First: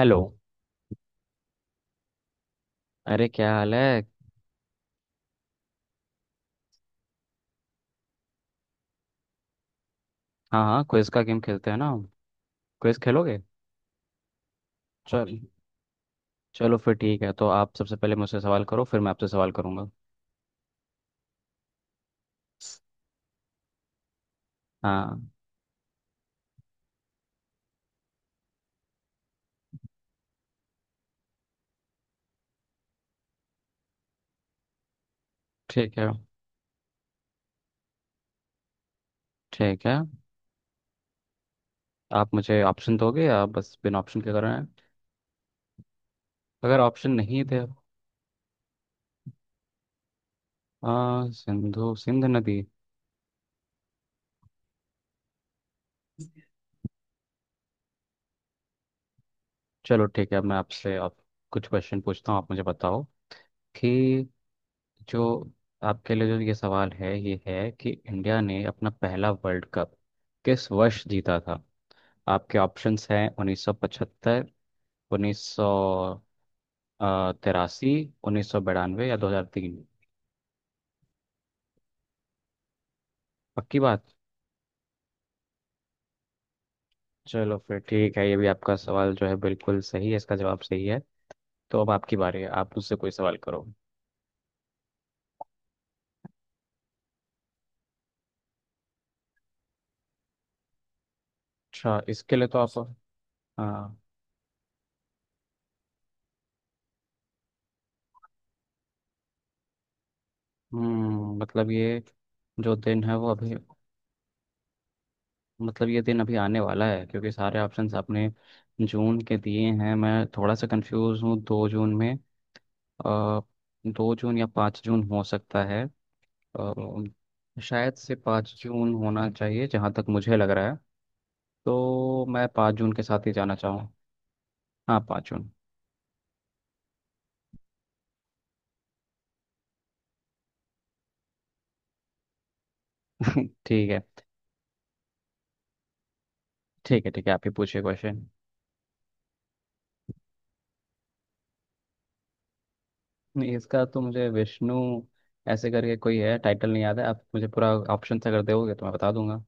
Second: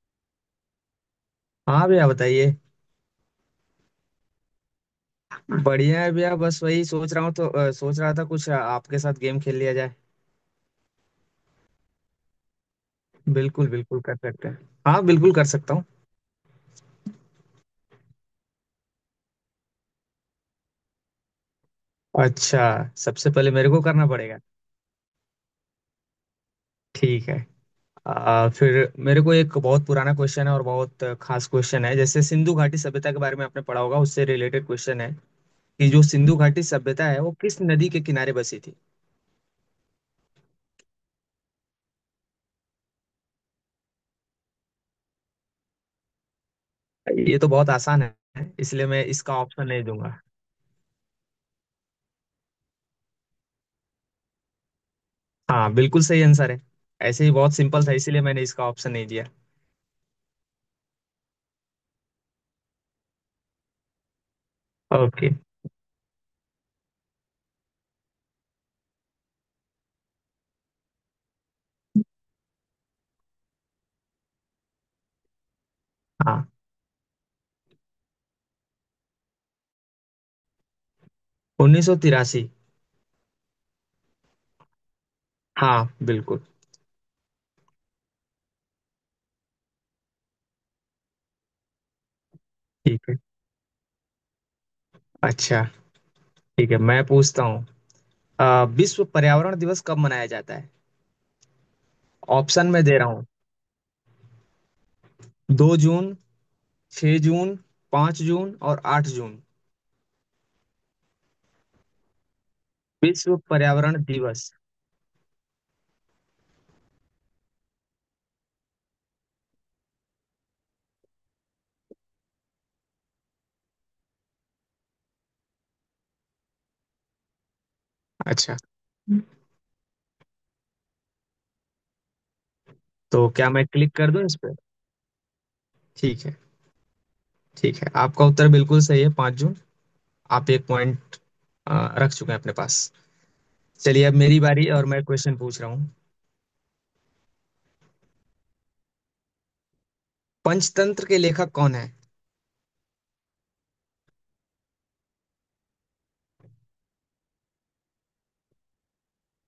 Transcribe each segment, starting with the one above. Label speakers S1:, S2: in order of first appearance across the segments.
S1: Hello.
S2: हाँ भैया बताइए।
S1: अरे, क्या हाल है?
S2: बढ़िया है भैया, बस वही सोच रहा हूँ तो सोच रहा था कुछ आपके साथ गेम खेल लिया जाए।
S1: हाँ हाँ, क्विज का गेम खेलते हैं ना? क्विज खेलोगे?
S2: बिल्कुल बिल्कुल कर सकते हैं। हाँ बिल्कुल
S1: चल,
S2: कर सकता हूँ।
S1: चलो फिर ठीक है। तो आप सबसे पहले मुझसे सवाल करो, फिर मैं आपसे सवाल करूँगा।
S2: अच्छा। सबसे पहले मेरे को करना पड़ेगा।
S1: हाँ,
S2: ठीक है। फिर मेरे को एक बहुत पुराना क्वेश्चन है और बहुत खास क्वेश्चन है। जैसे सिंधु घाटी सभ्यता के बारे में आपने पढ़ा होगा, उससे रिलेटेड क्वेश्चन है कि
S1: ठीक
S2: जो
S1: है।
S2: सिंधु घाटी सभ्यता है वो किस नदी के किनारे बसी थी।
S1: ठीक है, आप मुझे ऑप्शन दोगे या बस बिना ऑप्शन के कर रहे हैं? अगर ऑप्शन
S2: ये
S1: नहीं
S2: तो
S1: दे-
S2: बहुत आसान है इसलिए मैं इसका ऑप्शन नहीं दूंगा।
S1: सिंधु सिंध नदी।
S2: हाँ, बिल्कुल सही आंसर है। ऐसे ही बहुत सिंपल था इसीलिए मैंने इसका ऑप्शन नहीं दिया।
S1: चलो ठीक है, मैं आपसे आप कुछ क्वेश्चन पूछता हूँ, आप मुझे बताओ कि जो
S2: ओके।
S1: आपके लिए जो ये सवाल है ये है कि इंडिया ने अपना पहला वर्ल्ड कप किस वर्ष जीता था। आपके ऑप्शंस हैं 1975, उन्नीस सौ
S2: हाँ।
S1: तिरासी 1992 या 2003।
S2: 1983।
S1: पक्की बात?
S2: हाँ बिल्कुल।
S1: चलो फिर ठीक है, ये भी आपका सवाल जो है बिल्कुल सही है, इसका जवाब सही है। तो अब आपकी बारी है, आप मुझसे कोई
S2: ठीक है।
S1: सवाल करो।
S2: अच्छा। ठीक है, मैं पूछता हूँ। विश्व पर्यावरण दिवस कब मनाया जाता है?
S1: अच्छा, इसके लिए तो
S2: ऑप्शन
S1: आप-
S2: मैं दे रहा हूँ।
S1: हाँ।
S2: 2 जून, 6 जून, 5 जून और 8 जून।
S1: हम्म, मतलब ये जो दिन है वो
S2: विश्व
S1: अभी-
S2: पर्यावरण दिवस।
S1: मतलब ये दिन अभी आने वाला है, क्योंकि सारे ऑप्शंस आपने जून के दिए हैं। मैं थोड़ा सा कंफ्यूज हूँ, 2 जून में अ, 2 जून या 5 जून हो सकता है। शायद से पाँच
S2: अच्छा।
S1: जून होना चाहिए, जहाँ तक मुझे लग रहा है। तो मैं पाँच जून के साथ
S2: तो
S1: ही
S2: क्या
S1: जाना
S2: मैं
S1: चाहूँ।
S2: क्लिक कर दूं इस पे?
S1: हाँ, 5 जून।
S2: ठीक है। ठीक है, आपका उत्तर बिल्कुल सही है, 5 जून। आप एक पॉइंट रख चुके हैं अपने पास।
S1: ठीक है।
S2: चलिए अब मेरी बारी, और मैं क्वेश्चन पूछ रहा हूँ।
S1: ठीक है ठीक है, आप ही पूछिए क्वेश्चन।
S2: पंचतंत्र के लेखक कौन है?
S1: नहीं, इसका तो मुझे विष्णु ऐसे करके कोई है, टाइटल नहीं याद है। आप मुझे पूरा ऑप्शन अगर दोगे तो मैं बता दूंगा।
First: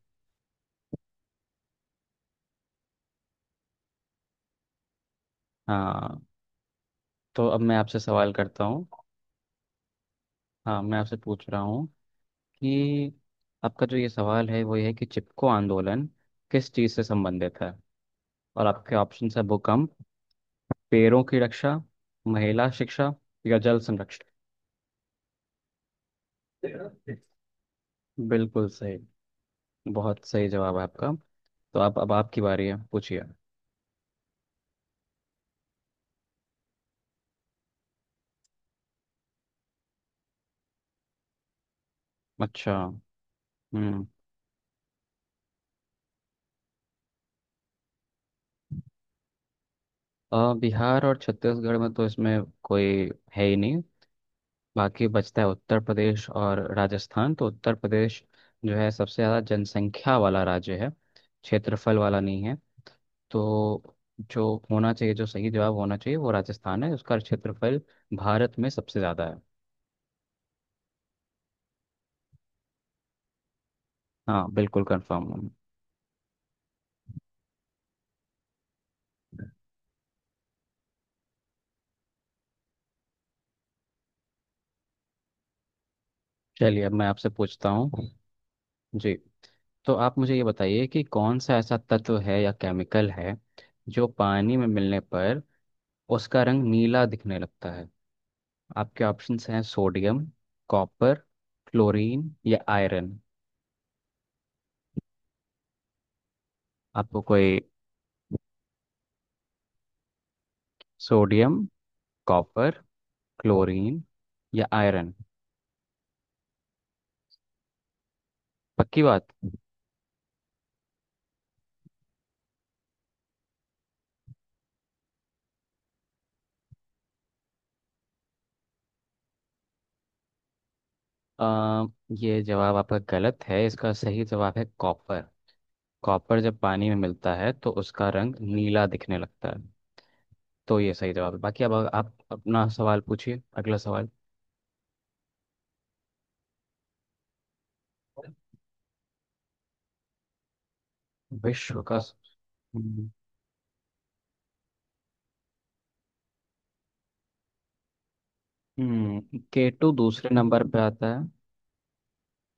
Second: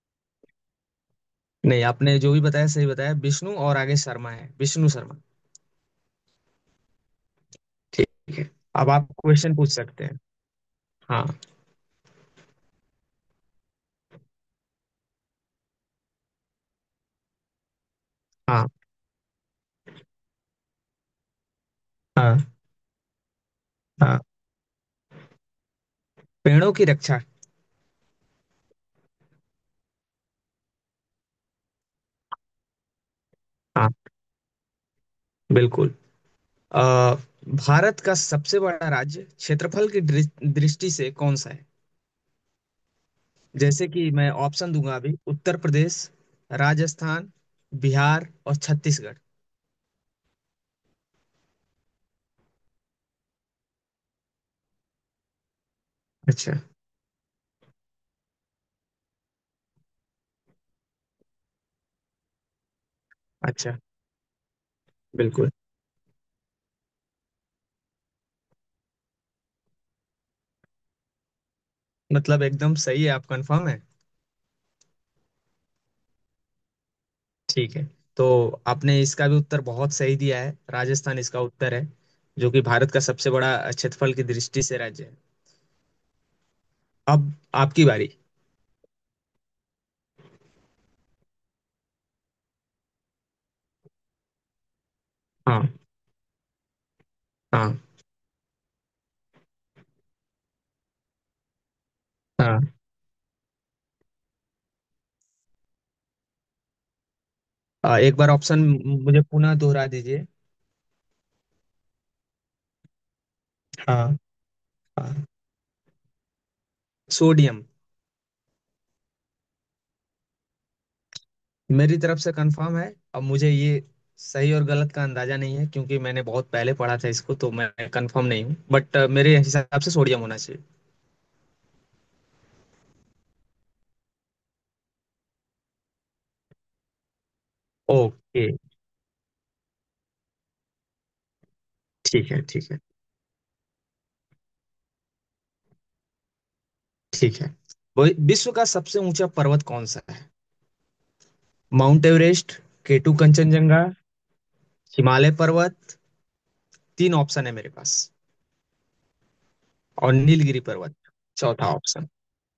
S2: नहीं, आपने जो भी बताया सही बताया, विष्णु, और आगे शर्मा है, विष्णु शर्मा।
S1: हाँ, तो अब मैं आपसे सवाल
S2: ठीक है।
S1: करता हूँ।
S2: अब आप क्वेश्चन पूछ सकते हैं।
S1: हाँ, मैं आपसे
S2: हाँ।
S1: पूछ रहा हूँ कि आपका जो ये सवाल है वो ये है कि चिपको आंदोलन किस चीज़ से संबंधित है। और
S2: हाँ।
S1: आपके ऑप्शन है भूकंप, पेड़ों की रक्षा,
S2: हाँ।
S1: महिला शिक्षा या जल
S2: हाँ। पेड़ों की
S1: संरक्षण।
S2: रक्षा।
S1: बिल्कुल सही, बहुत सही जवाब है आपका। तो आप अब आपकी बारी है, पूछिए।
S2: हाँ बिल्कुल। अ, भारत का सबसे बड़ा राज्य क्षेत्रफल की दृष्टि से कौन सा है?
S1: अच्छा।
S2: जैसे
S1: हम्म।
S2: कि मैं ऑप्शन दूंगा अभी। उत्तर प्रदेश, राजस्थान, बिहार और छत्तीसगढ़।
S1: बिहार और छत्तीसगढ़ में तो इसमें कोई है ही नहीं। बाकी बचता है उत्तर प्रदेश
S2: अच्छा।
S1: और राजस्थान, तो उत्तर प्रदेश जो है सबसे ज़्यादा जनसंख्या वाला राज्य है, क्षेत्रफल वाला नहीं है।
S2: अच्छा।
S1: तो जो होना चाहिए, जो सही
S2: बिल्कुल।
S1: जवाब होना चाहिए वो राजस्थान है। उसका क्षेत्रफल भारत में सबसे ज़्यादा है।
S2: मतलब एकदम सही है? आप कंफर्म है?
S1: हाँ, बिल्कुल कंफर्म हूँ।
S2: ठीक है। तो आपने इसका भी उत्तर बहुत सही दिया है, राजस्थान इसका उत्तर है, जो कि भारत का सबसे बड़ा क्षेत्रफल की दृष्टि से राज्य है।
S1: चलिए अब मैं आपसे
S2: अब
S1: पूछता
S2: आपकी
S1: हूँ।
S2: बारी।
S1: जी, तो आप मुझे ये बताइए कि कौन सा ऐसा तत्व है या केमिकल है जो पानी में मिलने पर
S2: हाँ।
S1: उसका रंग नीला दिखने लगता
S2: हाँ।
S1: है। आपके ऑप्शंस हैं सोडियम, कॉपर, क्लोरीन या
S2: हाँ।
S1: आयरन। आपको कोई-
S2: एक बार ऑप्शन मुझे पुनः दोहरा दीजिए।
S1: सोडियम, कॉपर, क्लोरीन
S2: हाँ।
S1: या आयरन।
S2: हाँ। सोडियम।
S1: पक्की बात?
S2: मेरी तरफ से कंफर्म है। अब मुझे ये सही और गलत का अंदाजा नहीं है, क्योंकि मैंने बहुत पहले पढ़ा था इसको, तो मैं कंफर्म नहीं हूँ, बट मेरे हिसाब से सोडियम होना चाहिए।
S1: अ, ये जवाब आपका गलत है, इसका सही जवाब है कॉपर। कॉपर जब पानी में मिलता है तो उसका रंग
S2: ओके।
S1: नीला दिखने लगता है। तो ये सही जवाब है। बाकी अब आप
S2: ठीक है।
S1: अपना
S2: ठीक है।
S1: सवाल पूछिए, अगला सवाल।
S2: ठीक है। विश्व का सबसे ऊंचा पर्वत कौन सा है?
S1: विश्व का-
S2: माउंट एवरेस्ट।
S1: हम्म।
S2: केटू, कंचनजंगा, हिमालय पर्वत। तीन ऑप्शन है मेरे पास।
S1: केटू
S2: और
S1: दूसरे
S2: नीलगिरी
S1: नंबर पे
S2: पर्वत,
S1: आता है।
S2: चौथा ऑप्शन।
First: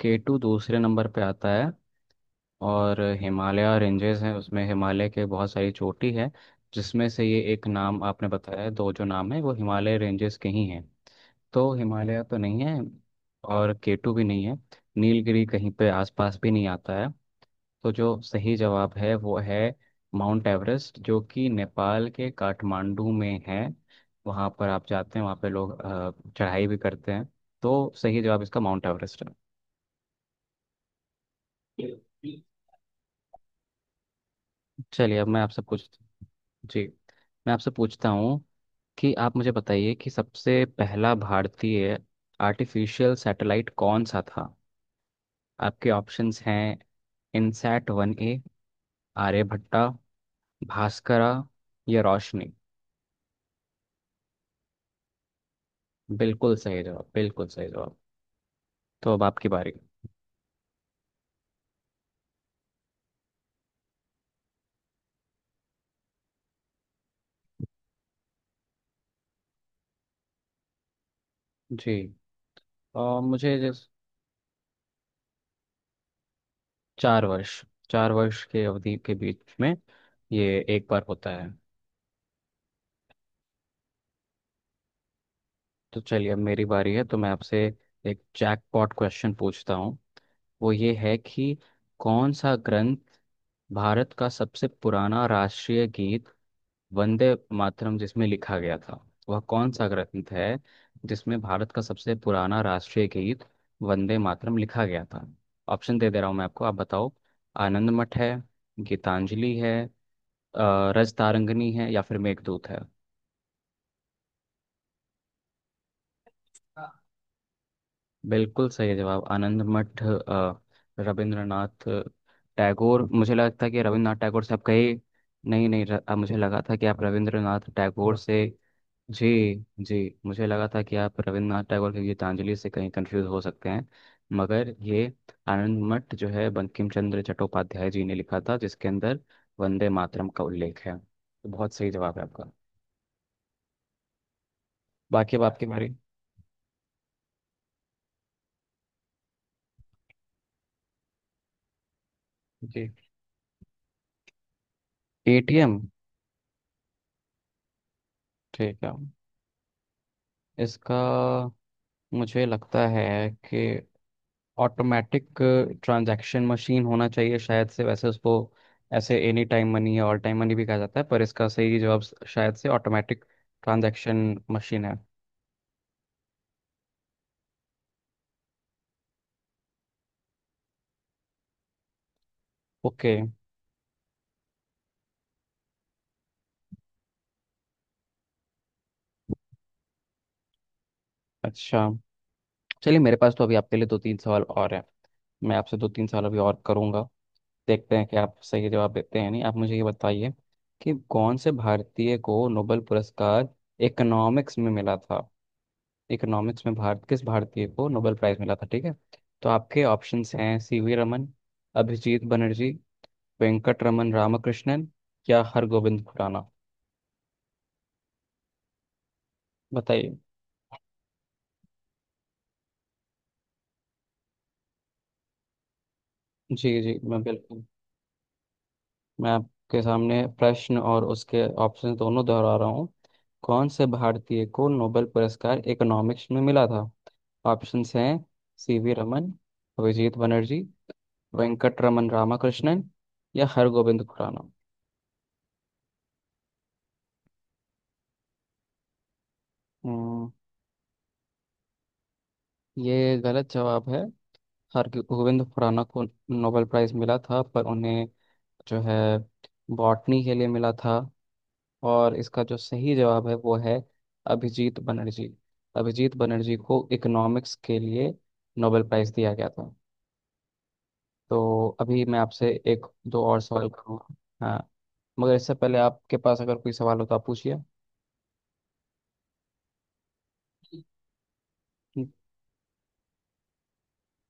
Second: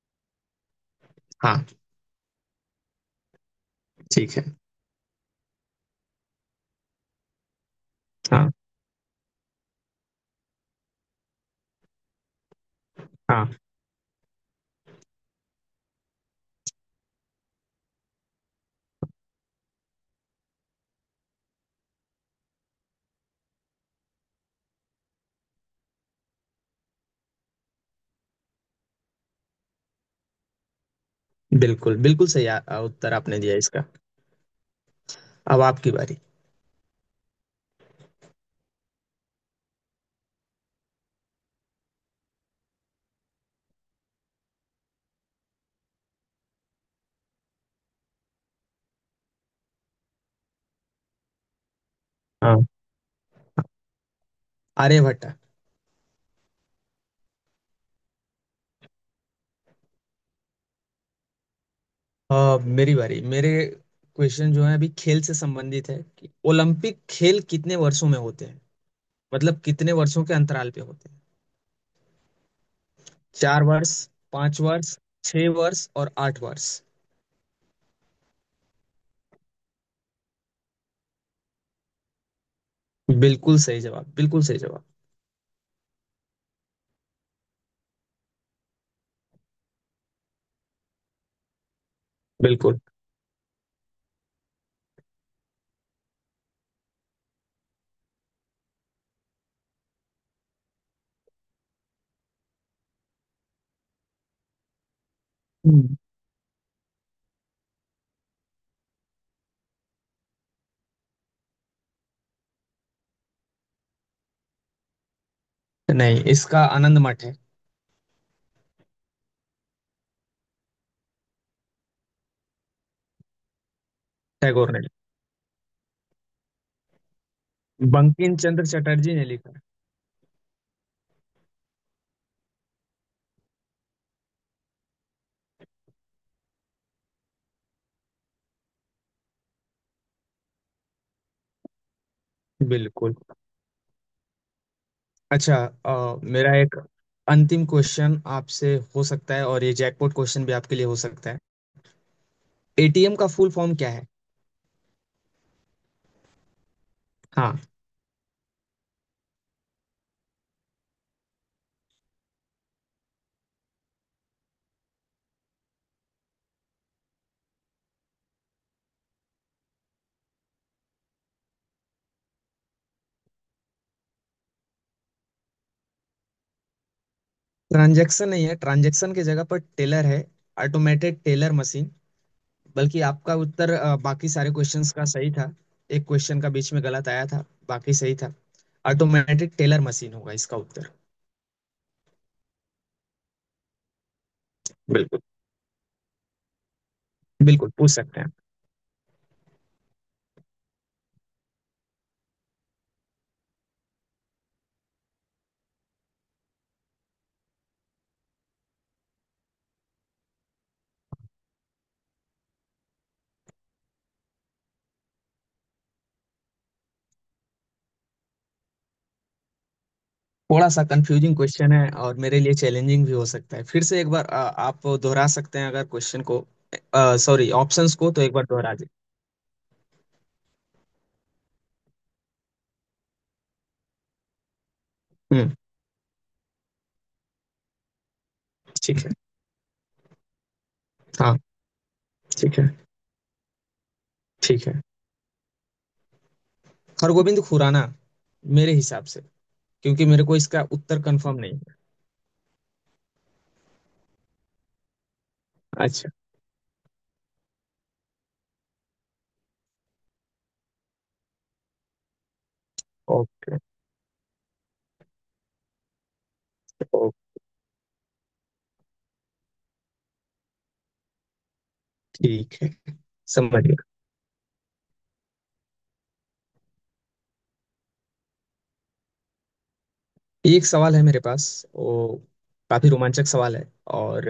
S1: केटू दूसरे नंबर पे आता
S2: हाँ।
S1: है। और हिमालय रेंजेस हैं,
S2: ठीक है।
S1: उसमें हिमालय के बहुत सारी चोटी है, जिसमें से ये एक नाम आपने
S2: हाँ।
S1: बताया है, दो जो नाम है वो हिमालय रेंजेस के ही हैं। तो हिमालय तो नहीं है,
S2: हाँ,
S1: और केटू भी नहीं है। नीलगिरी कहीं पे आसपास भी नहीं आता है। तो जो सही जवाब है वो है माउंट एवरेस्ट, जो कि नेपाल के काठमांडू में है। वहाँ पर आप जाते हैं, वहाँ पे लोग चढ़ाई भी करते हैं। तो सही जवाब इसका माउंट एवरेस्ट है।
S2: बिल्कुल बिल्कुल सही आ, आ, उत्तर आपने दिया इसका।
S1: चलिए अब मैं
S2: अब
S1: आपसे पूछ-
S2: आपकी बारी।
S1: जी, मैं आपसे पूछता हूँ कि आप मुझे बताइए कि सबसे पहला भारतीय आर्टिफिशियल सैटेलाइट कौन सा था। आपके ऑप्शंस हैं INSAT-1A, आर्यभट्टा, भास्करा या रोशनी।
S2: हाँ। आर्यभट्ट।
S1: बिल्कुल सही जवाब, बिल्कुल सही जवाब। तो अब आपकी बारी।
S2: मेरी बारी। मेरे क्वेश्चन जो है अभी खेल से संबंधित है कि ओलंपिक खेल कितने वर्षों में होते हैं, मतलब कितने वर्षों के अंतराल पे होते हैं।
S1: जी, मुझे
S2: चार
S1: जिस-
S2: वर्ष 5 वर्ष, 6 वर्ष और 8 वर्ष।
S1: 4 वर्ष। 4 वर्ष के अवधि के बीच में ये एक बार होता है।
S2: बिल्कुल सही जवाब, बिल्कुल सही जवाब।
S1: तो चलिए अब मेरी बारी है, तो मैं आपसे एक जैकपॉट क्वेश्चन पूछता हूँ। वो ये है कि कौन सा
S2: बिल्कुल।
S1: ग्रंथ- भारत का सबसे पुराना राष्ट्रीय गीत वंदे मातरम जिसमें लिखा गया था, वह कौन सा ग्रंथ है जिसमें भारत का सबसे पुराना राष्ट्रीय गीत वंदे मातरम लिखा गया था। ऑप्शन दे दे रहा हूँ मैं आपको, आप बताओ। आनंद मठ है, गीतांजलि है, रजतारंगिणी है या फिर मेघदूत है।
S2: नहीं, इसका आनंद मठ है।
S1: बिल्कुल सही जवाब, आनंद मठ। रविंद्रनाथ टैगोर, मुझे लगता है कि रविंद्रनाथ टैगोर से आप
S2: टैगोर ने
S1: कहे- नहीं नहीं, मुझे लगा था कि आप रविंद्रनाथ
S2: लिखा,
S1: टैगोर
S2: बंकिम
S1: से-
S2: चंद्र चटर्जी ने लिखा।
S1: जी, जी, मुझे लगा था कि आप रविंद्रनाथ टैगोर की गीतांजलि से कहीं कंफ्यूज हो सकते हैं, मगर ये आनंद मठ जो है बंकिम चंद्र चट्टोपाध्याय जी ने लिखा था, जिसके अंदर वंदे मातरम का उल्लेख है। तो बहुत सही जवाब है आपका।
S2: है। बिल्कुल।
S1: बाकी अब
S2: अच्छा।
S1: आपकी बारी।
S2: मेरा एक अंतिम क्वेश्चन आपसे हो सकता है, और ये जैकपॉट क्वेश्चन भी आपके लिए हो सकता है।
S1: जी।
S2: एटीएम का फुल फॉर्म क्या है?
S1: एटीएम।
S2: हाँ।
S1: ठीक है, इसका मुझे लगता है कि ऑटोमेटिक ट्रांजैक्शन मशीन होना चाहिए शायद से। वैसे उसको ऐसे एनी टाइम मनी या ऑल टाइम मनी भी कहा जाता है, पर इसका सही जवाब शायद से ऑटोमेटिक ट्रांजैक्शन मशीन है।
S2: ट्रांजैक्शन नहीं है, ट्रांजैक्शन की जगह पर टेलर है। Automated teller machine. बल्कि
S1: ओके।
S2: आपका उत्तर बाकी सारे क्वेश्चंस का सही था। एक क्वेश्चन का बीच में गलत आया था, बाकी सही था। ऑटोमेटेड टेलर मशीन होगा इसका उत्तर।
S1: अच्छा। चलिए, मेरे पास तो अभी आपके लिए दो तीन सवाल और हैं,
S2: बिल्कुल।
S1: मैं आपसे दो तीन सवाल अभी और करूंगा।
S2: बिल्कुल पूछ
S1: देखते हैं कि
S2: सकते हैं।
S1: आप सही जवाब देते हैं या नहीं। आप मुझे ये बताइए कि कौन से भारतीय को नोबेल पुरस्कार इकोनॉमिक्स में मिला था। इकोनॉमिक्स में भारत- किस भारतीय को नोबेल प्राइज मिला था, ठीक है? तो आपके ऑप्शंस हैं सीवी रमन, अभिजीत बनर्जी, वेंकट रमन रामकृष्णन या हरगोविंद खुराना। बताइए।
S2: थोड़ा सा कंफ्यूजिंग क्वेश्चन है, और मेरे लिए चैलेंजिंग भी हो सकता है। फिर से एक बार आप दोहरा सकते हैं अगर क्वेश्चन को?
S1: जी जी, मैं
S2: सॉरी,
S1: बिल्कुल-
S2: ऑप्शंस को तो एक बार दोहरा दें।
S1: मैं आपके सामने प्रश्न और उसके ऑप्शन दोनों दोहरा रहा हूँ। कौन से भारतीय को नोबेल
S2: हम्म।
S1: पुरस्कार इकोनॉमिक्स में मिला था। ऑप्शंस हैं सीवी
S2: ठीक है।
S1: रमन, अभिजीत बनर्जी,
S2: हाँ।
S1: वेंकट रमन
S2: ठीक है।
S1: रामकृष्णन या हरगोविंद खुराना।
S2: ठीक है, हरगोविंद खुराना मेरे हिसाब से, क्योंकि मेरे
S1: हम्म,
S2: को इसका उत्तर कंफर्म नहीं है।
S1: ये गलत जवाब है। हरगोविंद खुराना को
S2: अच्छा।
S1: नोबेल प्राइज मिला था, पर उन्हें जो है बॉटनी के लिए मिला था। और इसका जो सही जवाब है वो
S2: ओके।
S1: है अभिजीत बनर्जी। अभिजीत बनर्जी को
S2: ओके।
S1: इकोनॉमिक्स के लिए नोबेल प्राइज दिया गया था। तो अभी मैं आपसे
S2: ठीक है।
S1: एक दो और
S2: समझ।
S1: सवाल करूँगा। हाँ, मगर इससे पहले आपके पास अगर कोई सवाल हो तो आप पूछिए।
S2: ये एक सवाल है मेरे पास। वो काफी रोमांचक सवाल है। और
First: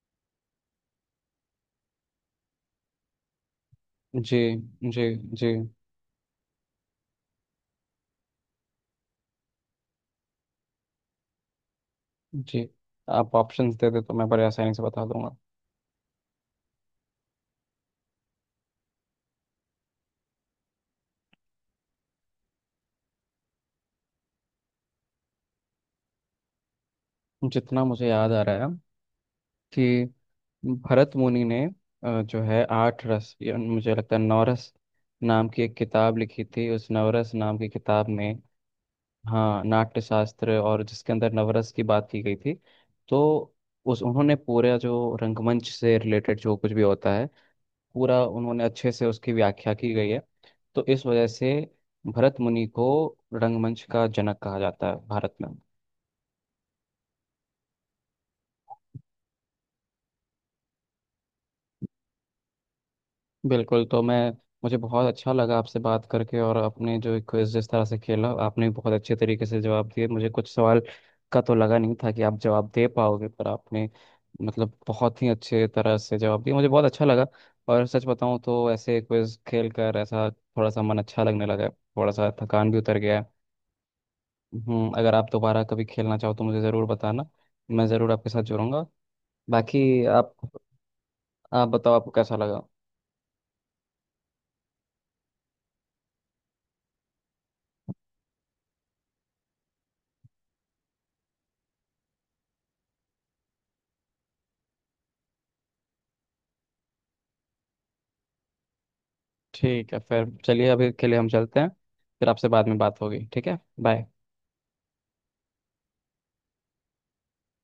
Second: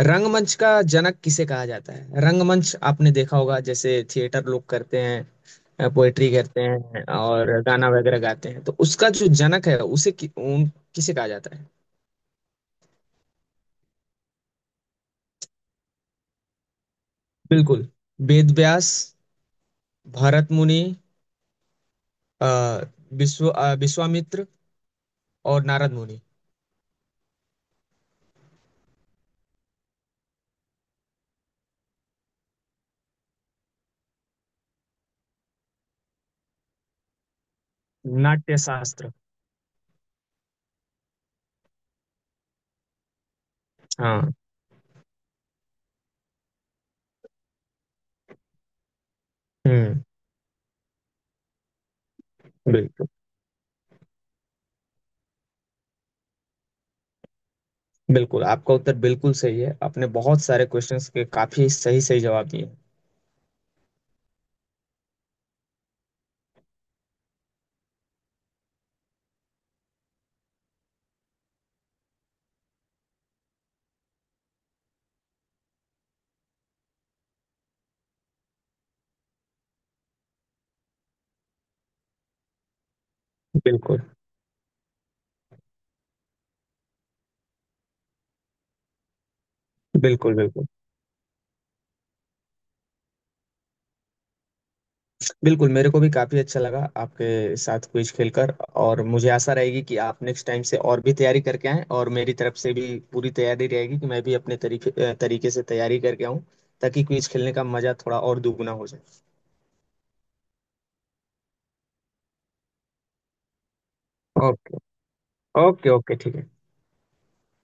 S2: रंगमंच का जनक किसे कहा जाता है? रंगमंच आपने देखा होगा, जैसे
S1: जी,
S2: थिएटर लोग करते
S1: जी, जी,
S2: हैं, पोएट्री करते हैं और गाना वगैरह गाते हैं, तो उसका जो जनक है उसे किसे कहा जाता है?
S1: जी, आप ऑप्शंस दे दे तो मैं बड़े आसानी से बता दूंगा।
S2: बिल्कुल। वेद व्यास, भरत मुनि, अ, विश्वामित्र और नारद मुनि।
S1: जितना मुझे याद आ रहा है कि भरत मुनि ने जो है आठ रस या मुझे लगता है नवरस नाम की एक किताब लिखी थी। उस नवरस नाम की किताब में-
S2: नाट्य शास्त्र।
S1: हाँ, नाट्य शास्त्र। और जिसके अंदर नवरस की बात की गई थी, तो उस
S2: हाँ।
S1: उन्होंने पूरा जो रंगमंच से रिलेटेड जो कुछ भी होता है पूरा उन्होंने अच्छे से उसकी व्याख्या की
S2: हम्म।
S1: गई है। तो इस वजह से भरत मुनि को
S2: बिल्कुल।
S1: रंगमंच का जनक कहा जाता है भारत में।
S2: बिल्कुल, आपका उत्तर बिल्कुल सही है। आपने बहुत सारे क्वेश्चंस के काफी सही सही जवाब दिए।
S1: बिल्कुल, तो मैं मुझे बहुत अच्छा लगा आपसे बात करके, और अपने जो क्विज जिस तरह से खेला, आपने भी बहुत अच्छे तरीके से जवाब दिए। मुझे कुछ सवाल का तो लगा नहीं था कि आप जवाब दे पाओगे, पर आपने मतलब बहुत ही अच्छे तरह से जवाब दिया, मुझे बहुत अच्छा लगा। और सच बताऊं तो ऐसे क्विज खेल कर ऐसा थोड़ा सा मन अच्छा लगने लगा है, थोड़ा सा थकान भी उतर गया है।
S2: बिल्कुल
S1: हम्म, अगर आप दोबारा कभी खेलना चाहो तो मुझे ज़रूर बताना, मैं ज़रूर आपके साथ जुड़ूंगा। बाकी आप-
S2: बिल्कुल। बिल्कुल।
S1: आप बताओ आपको कैसा लगा।
S2: बिल्कुल मेरे को भी काफी अच्छा लगा आपके साथ क्विज खेलकर। और मुझे आशा रहेगी कि आप नेक्स्ट टाइम से और भी तैयारी करके आएं, और मेरी तरफ से भी पूरी तैयारी रहेगी कि मैं भी अपने तरीके से तैयारी करके आऊं, ताकि क्विज खेलने का मजा थोड़ा और दुगुना हो जाए।
S1: ठीक है, फिर चलिए अभी के लिए हम चलते हैं, फिर आपसे बाद में बात होगी। ठीक है, बाय।
S2: ओके। ओके। ओके। ठीक है।